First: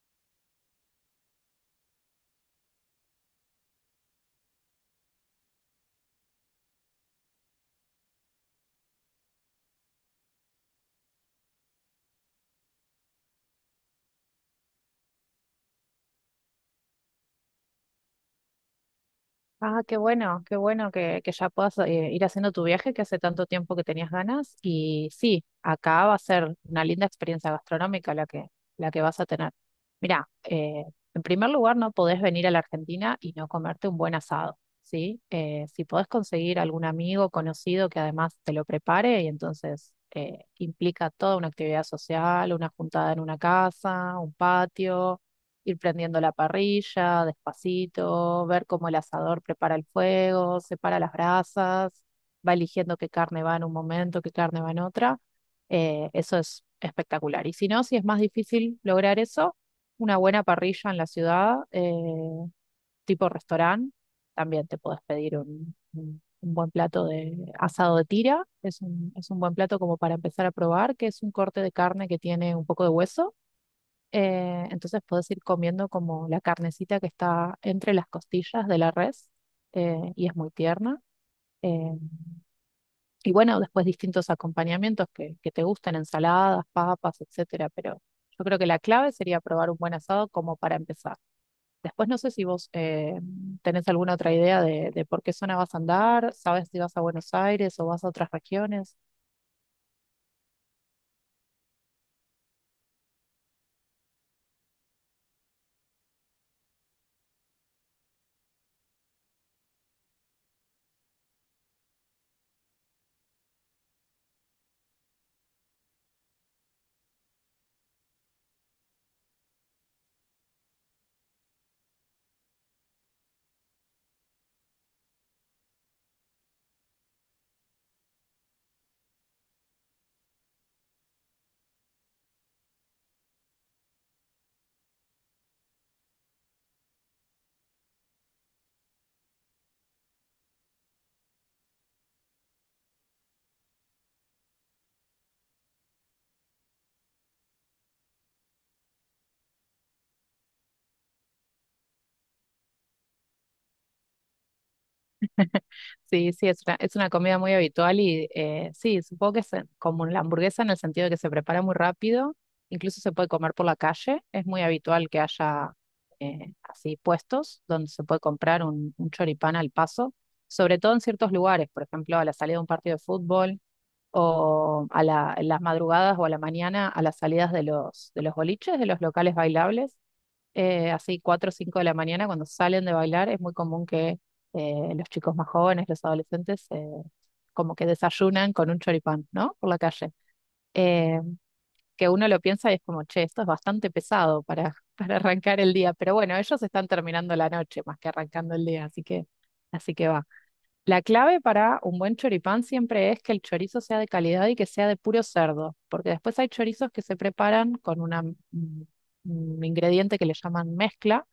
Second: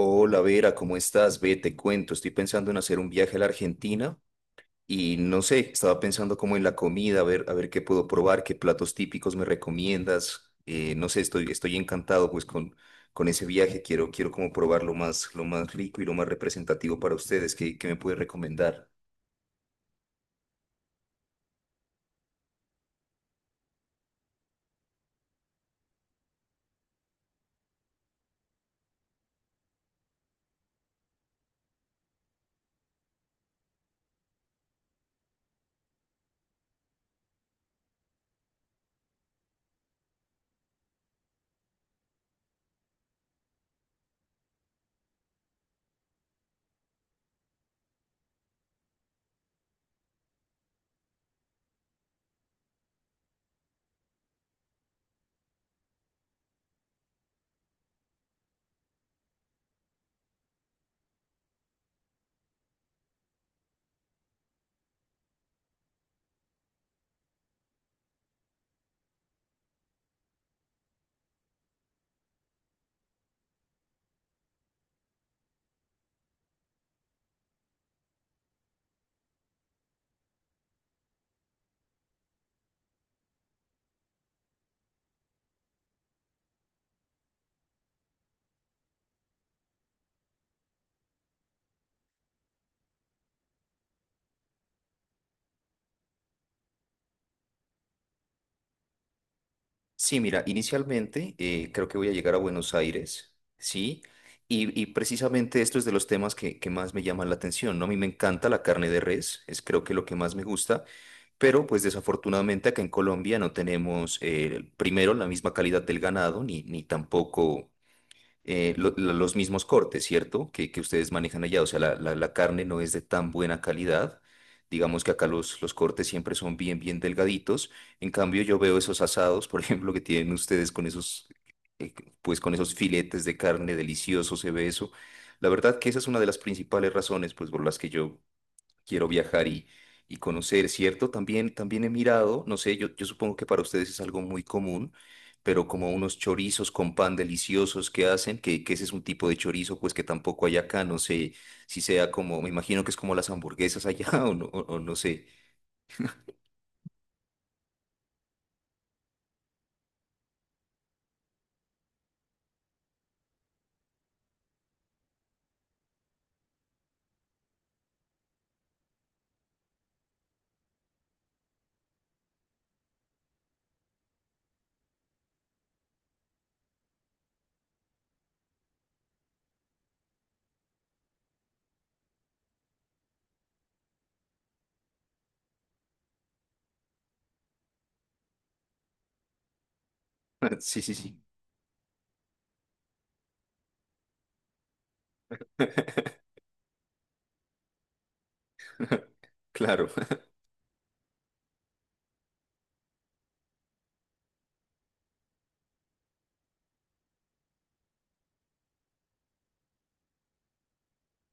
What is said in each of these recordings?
Hola Vera, ¿cómo estás? Ve, te cuento, estoy pensando en hacer un viaje a la Argentina y no sé, estaba pensando como en la comida, a ver qué puedo probar, qué platos típicos me recomiendas. No sé, estoy encantado pues con ese viaje, quiero como probar lo más rico y lo más representativo para ustedes. ¿Qué me puedes recomendar? Ah, qué bueno que ya puedas ir haciendo tu viaje que hace tanto tiempo que tenías ganas. Y sí, acá va a ser una linda experiencia gastronómica la que vas a tener. Mirá, en primer lugar, no podés venir a la Argentina y no comerte un buen asado, ¿sí? Si podés conseguir algún amigo conocido que además te lo prepare y entonces implica toda una actividad social, una juntada en una casa, un patio, ir prendiendo la parrilla despacito, ver cómo el asador prepara el fuego, separa las brasas, va eligiendo qué carne va en un momento, qué carne va en otra. Eso es espectacular. Y si no, si es más difícil lograr eso, una buena parrilla en la ciudad, tipo restaurante, también te puedes pedir un buen plato de asado de tira. Es un buen plato como para empezar a probar, que es un corte de carne que tiene un poco de hueso, entonces puedes ir comiendo como la carnecita que está entre las costillas de la res, y es muy tierna. Eh, y bueno, después distintos acompañamientos que te gusten, ensaladas, papas, etcétera. Pero yo creo que la clave sería probar un buen asado como para empezar. Después no sé si vos tenés alguna otra idea de por qué zona vas a andar, sabes si vas a Buenos Aires o vas a otras regiones. Sí, mira, inicialmente creo que voy a llegar a Buenos Aires, ¿sí? Y precisamente esto es de los temas que más me llaman la atención, ¿no? A mí me encanta la carne de res, es creo que lo que más me gusta, pero pues desafortunadamente acá en Colombia no tenemos primero la misma calidad del ganado, ni tampoco los mismos cortes, ¿cierto? Que ustedes manejan allá. O sea, la carne no es de tan buena calidad. Digamos que acá los cortes siempre son bien, bien delgaditos. En cambio, yo veo esos asados, por ejemplo, que tienen ustedes con esos, eh, pues con esos filetes de carne delicioso, se ve eso. La verdad que esa es una de las principales razones, pues, por las que yo quiero viajar y conocer, ¿cierto? También, también he mirado, no sé, yo supongo que para ustedes es algo muy común, pero como unos chorizos con pan deliciosos que hacen, que ese es un tipo de chorizo, pues que tampoco hay acá, no sé si sea como, me imagino que es como las hamburguesas allá o no, o no sé. Sí, sí, es una comida muy habitual y sí, supongo que es como la hamburguesa, en el sentido de que se prepara muy rápido, incluso se puede comer por la calle, es muy habitual que haya así puestos donde se puede comprar un choripán al paso, sobre todo en ciertos lugares, por ejemplo, a la salida de un partido de fútbol o a la- en las madrugadas o a la mañana a las salidas de los boliches, de los locales bailables, así 4 o 5 de la mañana, cuando salen de bailar, es muy común que los chicos más jóvenes, los adolescentes, como que desayunan con un choripán, ¿no? Por la calle. Sí, sí, Eh, sí. que uno lo piensa y es como, che, esto es bastante pesado para arrancar el día, pero bueno, ellos están terminando la noche más que arrancando el día, así Claro, así que va. La clave para un buen choripán siempre es que el chorizo sea de calidad y que sea de puro cerdo, porque después hay chorizos que se preparan con un ingrediente que le llaman mezcla,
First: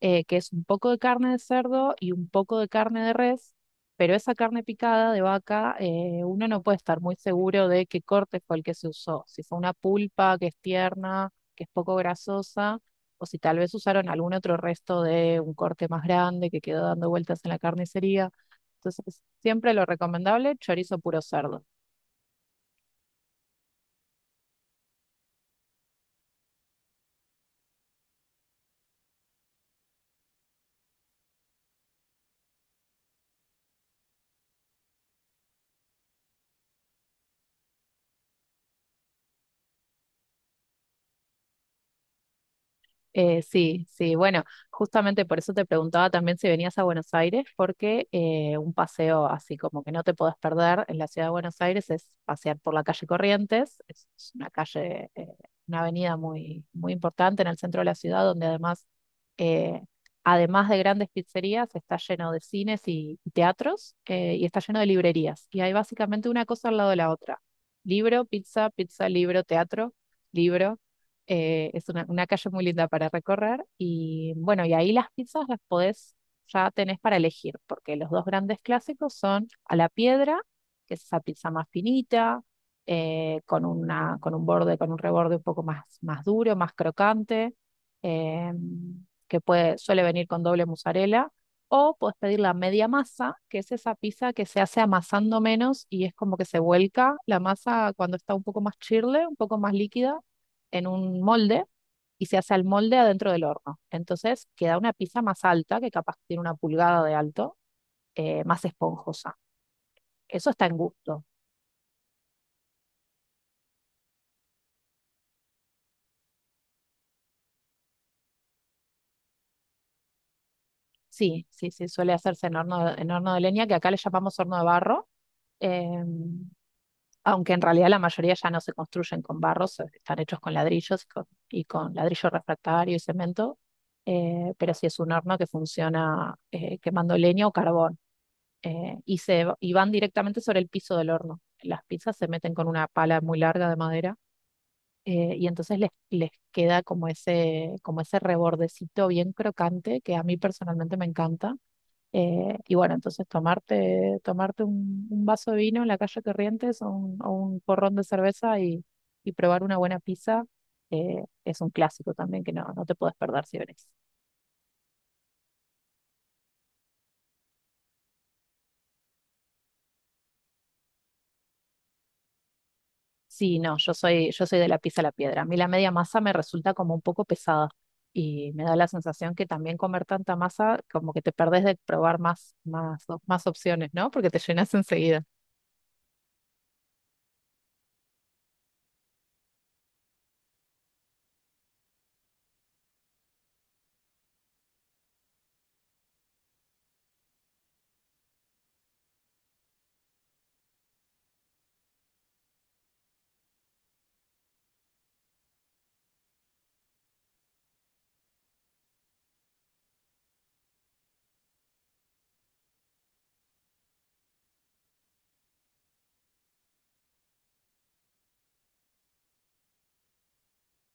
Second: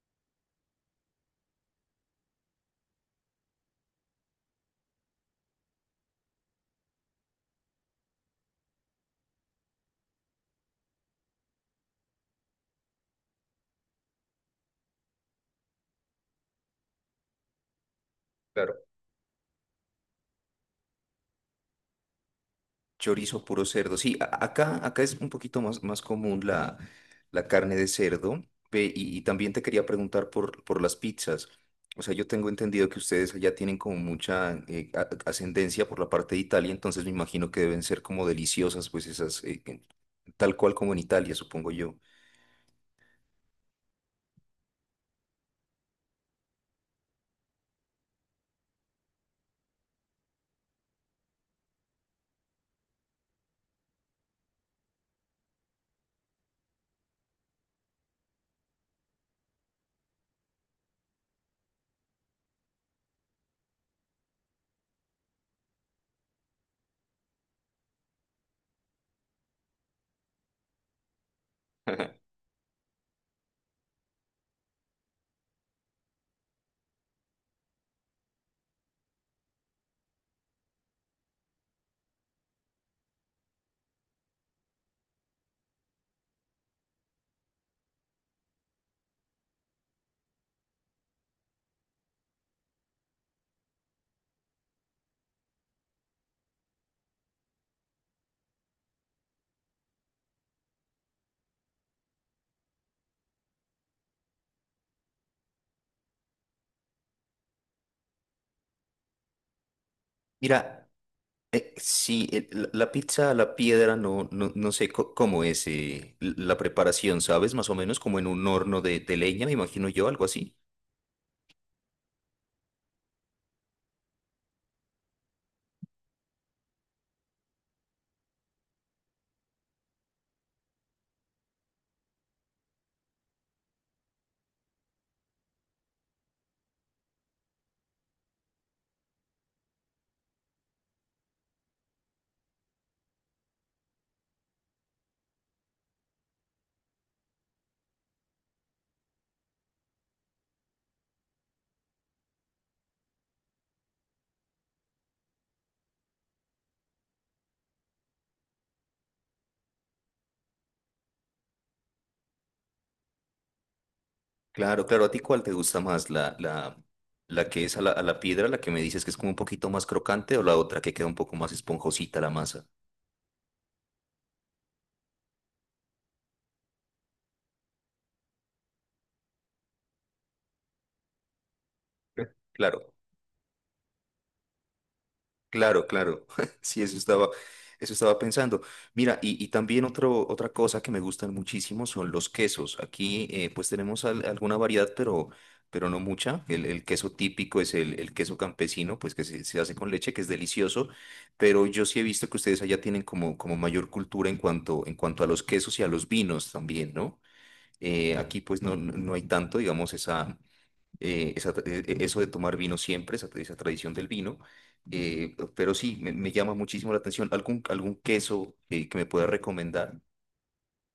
que es un poco de carne de cerdo y un poco de carne de res, pero esa carne picada de vaca, uno no puede estar muy seguro de qué corte fue el que se usó, si fue una pulpa que es tierna, que es poco grasosa, o si tal vez usaron algún otro resto de un corte más grande que quedó dando vueltas en la carnicería. claro. Entonces, siempre lo recomendable, chorizo puro cerdo. Chorizo puro cerdo. Sí, acá acá es un poquito más, más común la carne de cerdo. Ve, y también te quería preguntar por las pizzas. O sea, yo tengo entendido que ustedes allá tienen como mucha ascendencia por la parte de Italia, entonces me imagino que deben ser como deliciosas, pues esas, tal cual como en Italia, supongo yo. Sí, sí, bueno, justamente por eso te preguntaba también si venías a Buenos Aires, porque un paseo así como que no te podés perder en la ciudad de Buenos Aires es pasear por la calle Corrientes, es una calle, una avenida muy, muy importante en el centro de la ciudad, donde además, eh, además de grandes pizzerías, está lleno de cines y teatros, y está lleno de librerías, y hay básicamente una cosa al lado de la otra: libro, pizza, pizza, libro, teatro, libro. Es una calle muy linda para recorrer y bueno, y ahí las pizzas ya tenés para elegir, porque los dos grandes clásicos son a la piedra, que es esa pizza más finita, con una, con un borde, con un reborde un poco más, más duro, más crocante, eh, que puede, suele venir con doble mozzarella, o podés pedir la media masa, que es esa pizza que se hace amasando menos y es como que se vuelca la masa cuando está un poco más chirle, un poco más líquida en un molde y se hace al molde adentro del horno. Entonces queda una pizza más alta, que capaz tiene una pulgada de alto, más esponjosa. Eso está en Mira, gusto. Sí, la pizza a la piedra no, no, no sé cómo es la preparación, ¿sabes? Más o menos como en un horno de leña, me imagino yo, algo así. Sí, sí, sí, suele hacerse en horno en horno de leña, que acá le llamamos horno de barro, eh, aunque en realidad la mayoría ya no se construyen con barro, se- están hechos con ladrillos y con ladrillo refractario y cemento, pero sí es un horno que funciona quemando leña o carbón. Y van directamente sobre el piso del horno. Las pizzas se meten con una pala muy larga de madera, y entonces les queda como ese rebordecito bien crocante que a mí personalmente me encanta. Y bueno, entonces tomarte un vaso de vino en la calle Corrientes o un porrón de cerveza y probar una buena pizza, es un clásico también que no, no te puedes perder si venís. Claro, claro. ¿A ti cuál te gusta más? La que es a a la piedra, la que me dices que es como un poquito más crocante o la otra que queda un poco más esponjosita la masa? Sí, no, yo soy de la pizza a la piedra. A mí la media masa me resulta como un poco pesada y me da la sensación que también comer tanta masa, como que te perdés de probar Eh, más, Claro. Más opciones, ¿no? Porque te llenas enseguida. Claro, claro. Sí, eso estaba pensando. Mira, y también otra cosa que me gustan muchísimo son los quesos. Aquí pues tenemos alguna variedad, pero no mucha. El queso típico es el queso campesino, pues que se hace con leche, que es delicioso. Pero yo sí he visto que ustedes allá tienen como, como mayor cultura en cuanto a los quesos y a los vinos también, ¿no? Aquí pues no, no no hay tanto, digamos, esa esa tra- e- e- eso de tomar vino siempre, esa tradición del vino. Eh, pero sí, me llama muchísimo la atención. ¿Algún, algún queso que me pueda recomendar?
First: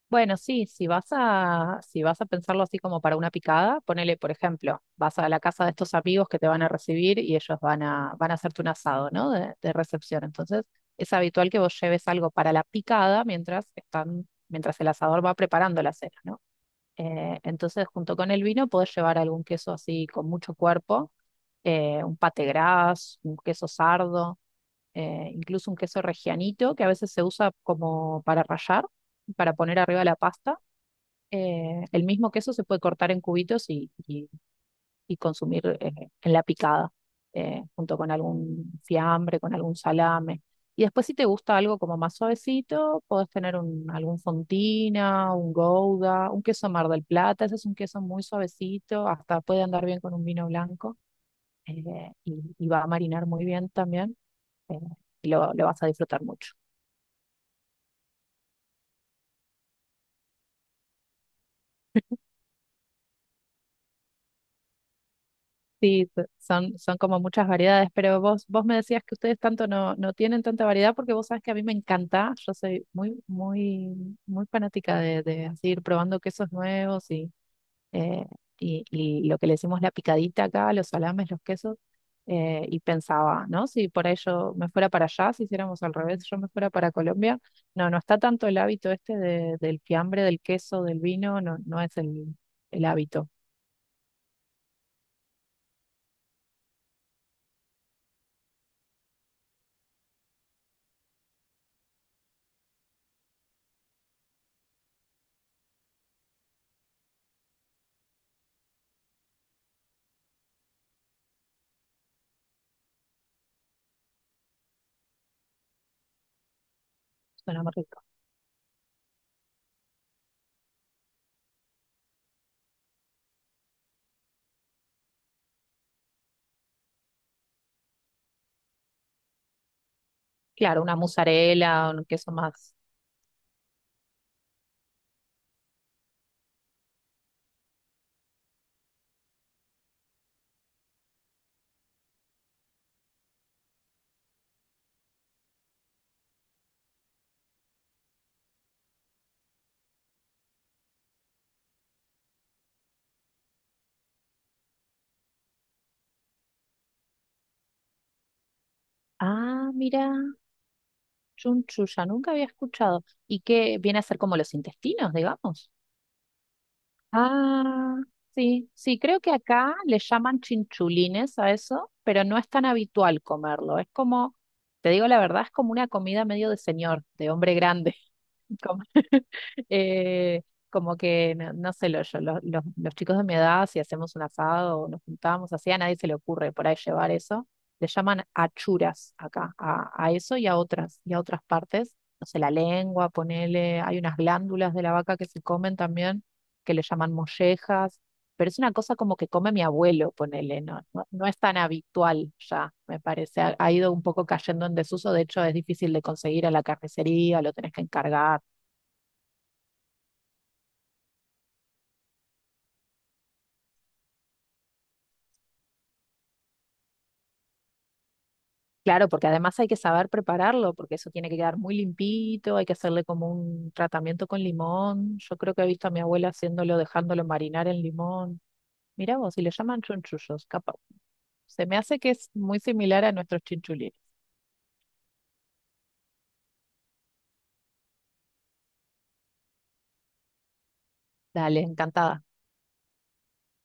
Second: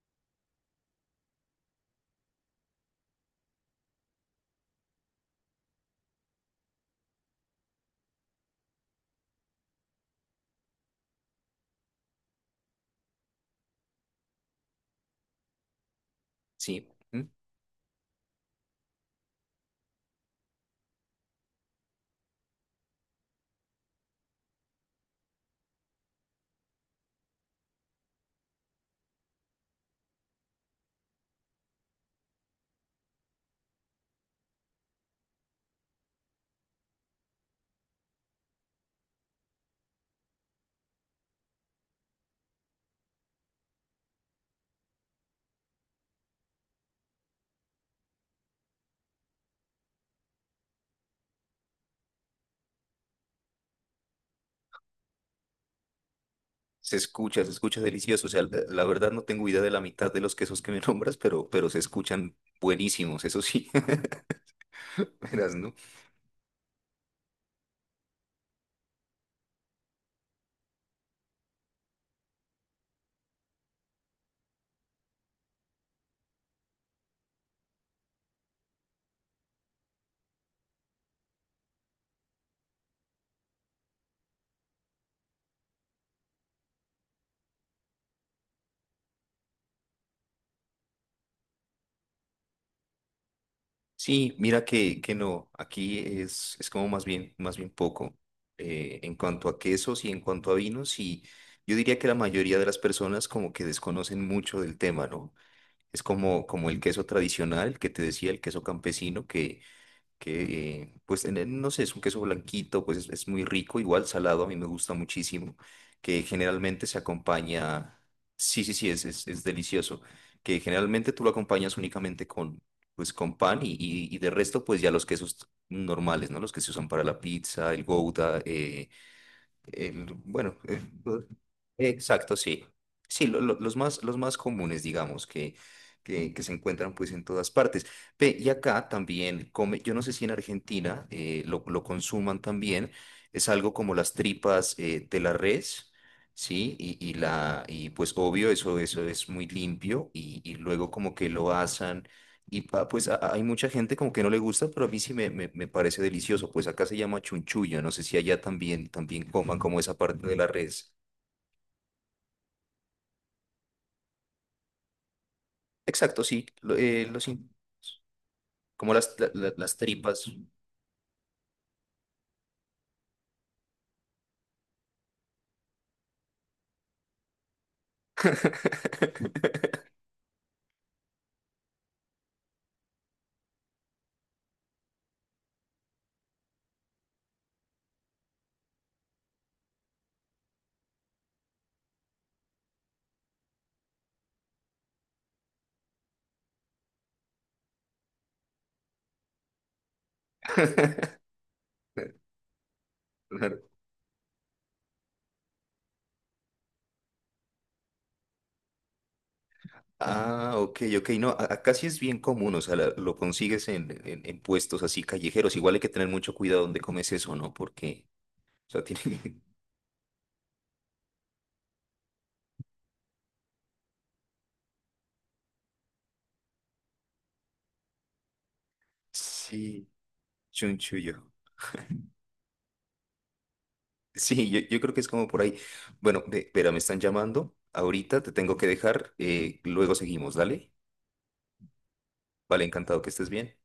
Bueno, sí, si vas a pensarlo así como para una picada, ponele, por ejemplo, vas a la casa de estos amigos que te van a recibir y ellos van a hacerte un asado, ¿no? De recepción. Entonces, es habitual que vos lleves algo para la picada mientras están, mientras el asador va preparando la cena, ¿no? Sí. ¿Mm? Entonces, junto con el vino, podés llevar algún queso así con mucho cuerpo, un pate gras, un queso sardo, incluso un queso regianito que a veces se usa como para rallar, para poner arriba la pasta. El mismo queso se puede cortar en cubitos y, y consumir en la picada, junto con algún fiambre, con algún salame. Y después si te gusta algo como más suavecito, podés tener algún fontina, un gouda, un queso Mar del Plata, ese es un queso muy suavecito, hasta puede andar bien con un vino blanco, y va a marinar muy bien también, eh, lo vas a disfrutar mucho. Se escucha delicioso. O sea, la verdad no tengo idea de la mitad de los quesos que me nombras, pero se escuchan buenísimos, eso sí. Verás, ¿no? Sí, son como muchas variedades, pero vos me decías que ustedes tanto no, no tienen tanta variedad porque vos sabes que a mí me encanta, yo soy muy, muy, muy fanática de así ir probando quesos nuevos y, eh, y lo que le decimos la picadita acá, los salames, los quesos, y pensaba, ¿no? Si por ahí yo me fuera para allá, si hiciéramos al revés, yo me fuera para Colombia, no, no está tanto el hábito este de- del fiambre, del queso, del vino, no, no es el hábito, Sí, mira que no, aquí es como más bien poco en cuanto a quesos y en cuanto a vinos y yo diría que la mayoría de las personas como que desconocen mucho del tema, ¿no? Es como, como el queso tradicional que te decía, el queso campesino, que pues no sé, es un queso blanquito, pues es muy rico, igual salado, a mí me gusta muchísimo, que generalmente se suena más acompaña, rico. sí, sí, sí, es delicioso, que generalmente tú lo acompañas únicamente con, pues con pan y de resto pues ya los quesos normales, ¿no? Los que se usan para la pizza, el gouda, bueno, Claro, una mozzarella, un queso exacto, sí. más. Sí, los más comunes, digamos, que se encuentran pues en todas partes. Ve, y acá también come, yo no sé si en Argentina lo consuman también, es algo como las tripas de la res, ¿sí? Y pues obvio, eso es muy limpio y luego como que lo asan y hay mucha gente como que no le gusta, pero a mí sí me parece delicioso. Pues acá se llama chunchullo. No sé si allá también, también coman Ah, como esa mira, parte de la res. chunchulla, nunca había escuchado. ¿Y qué viene a ser como los intestinos, digamos? Exacto, sí. Ah, sí, como sí, las, creo que acá las le tripas. llaman chinchulines a eso, pero no es tan habitual comerlo. Es como, te digo la verdad, es como una comida medio de señor, de hombre grande. Como, eh, como que, no, no sé, lo- yo, lo- los chicos de mi edad, si hacemos un asado o nos juntamos así, a nadie se le ocurre por ahí llevar eso. Le llaman achuras acá, a eso y a otras partes. No sé, la lengua, ponele, hay unas glándulas de la vaca que se comen también, que le llaman mollejas, pero es una cosa como que come mi abuelo, ponele, no, no, no es tan habitual ya, me parece. Claro. Ha ido un poco cayendo en desuso, de hecho es difícil de conseguir a la carnicería, lo tenés que encargar. Ah, ok, ok. No, acá sí es bien común. O sea, lo consigues en puestos así callejeros. Igual hay que tener mucho cuidado donde comes eso, ¿no? Porque, o sea, tiene... Claro, porque además hay que saber prepararlo, porque eso tiene que quedar muy limpito, hay que hacerle como un tratamiento con limón. Yo creo que he visto a mi abuela haciéndolo, dejándolo marinar en limón. Mirá vos, si le llaman Sí, chunchullos, capaz. chunchullo. Se me hace que es muy similar a nuestros chinchulines. Sí, yo creo que es como por ahí. Bueno, espera, me están llamando. Ahorita te tengo que dejar. Eh, luego seguimos, dale. Dale, encantada. Vale, encantado que estés bien.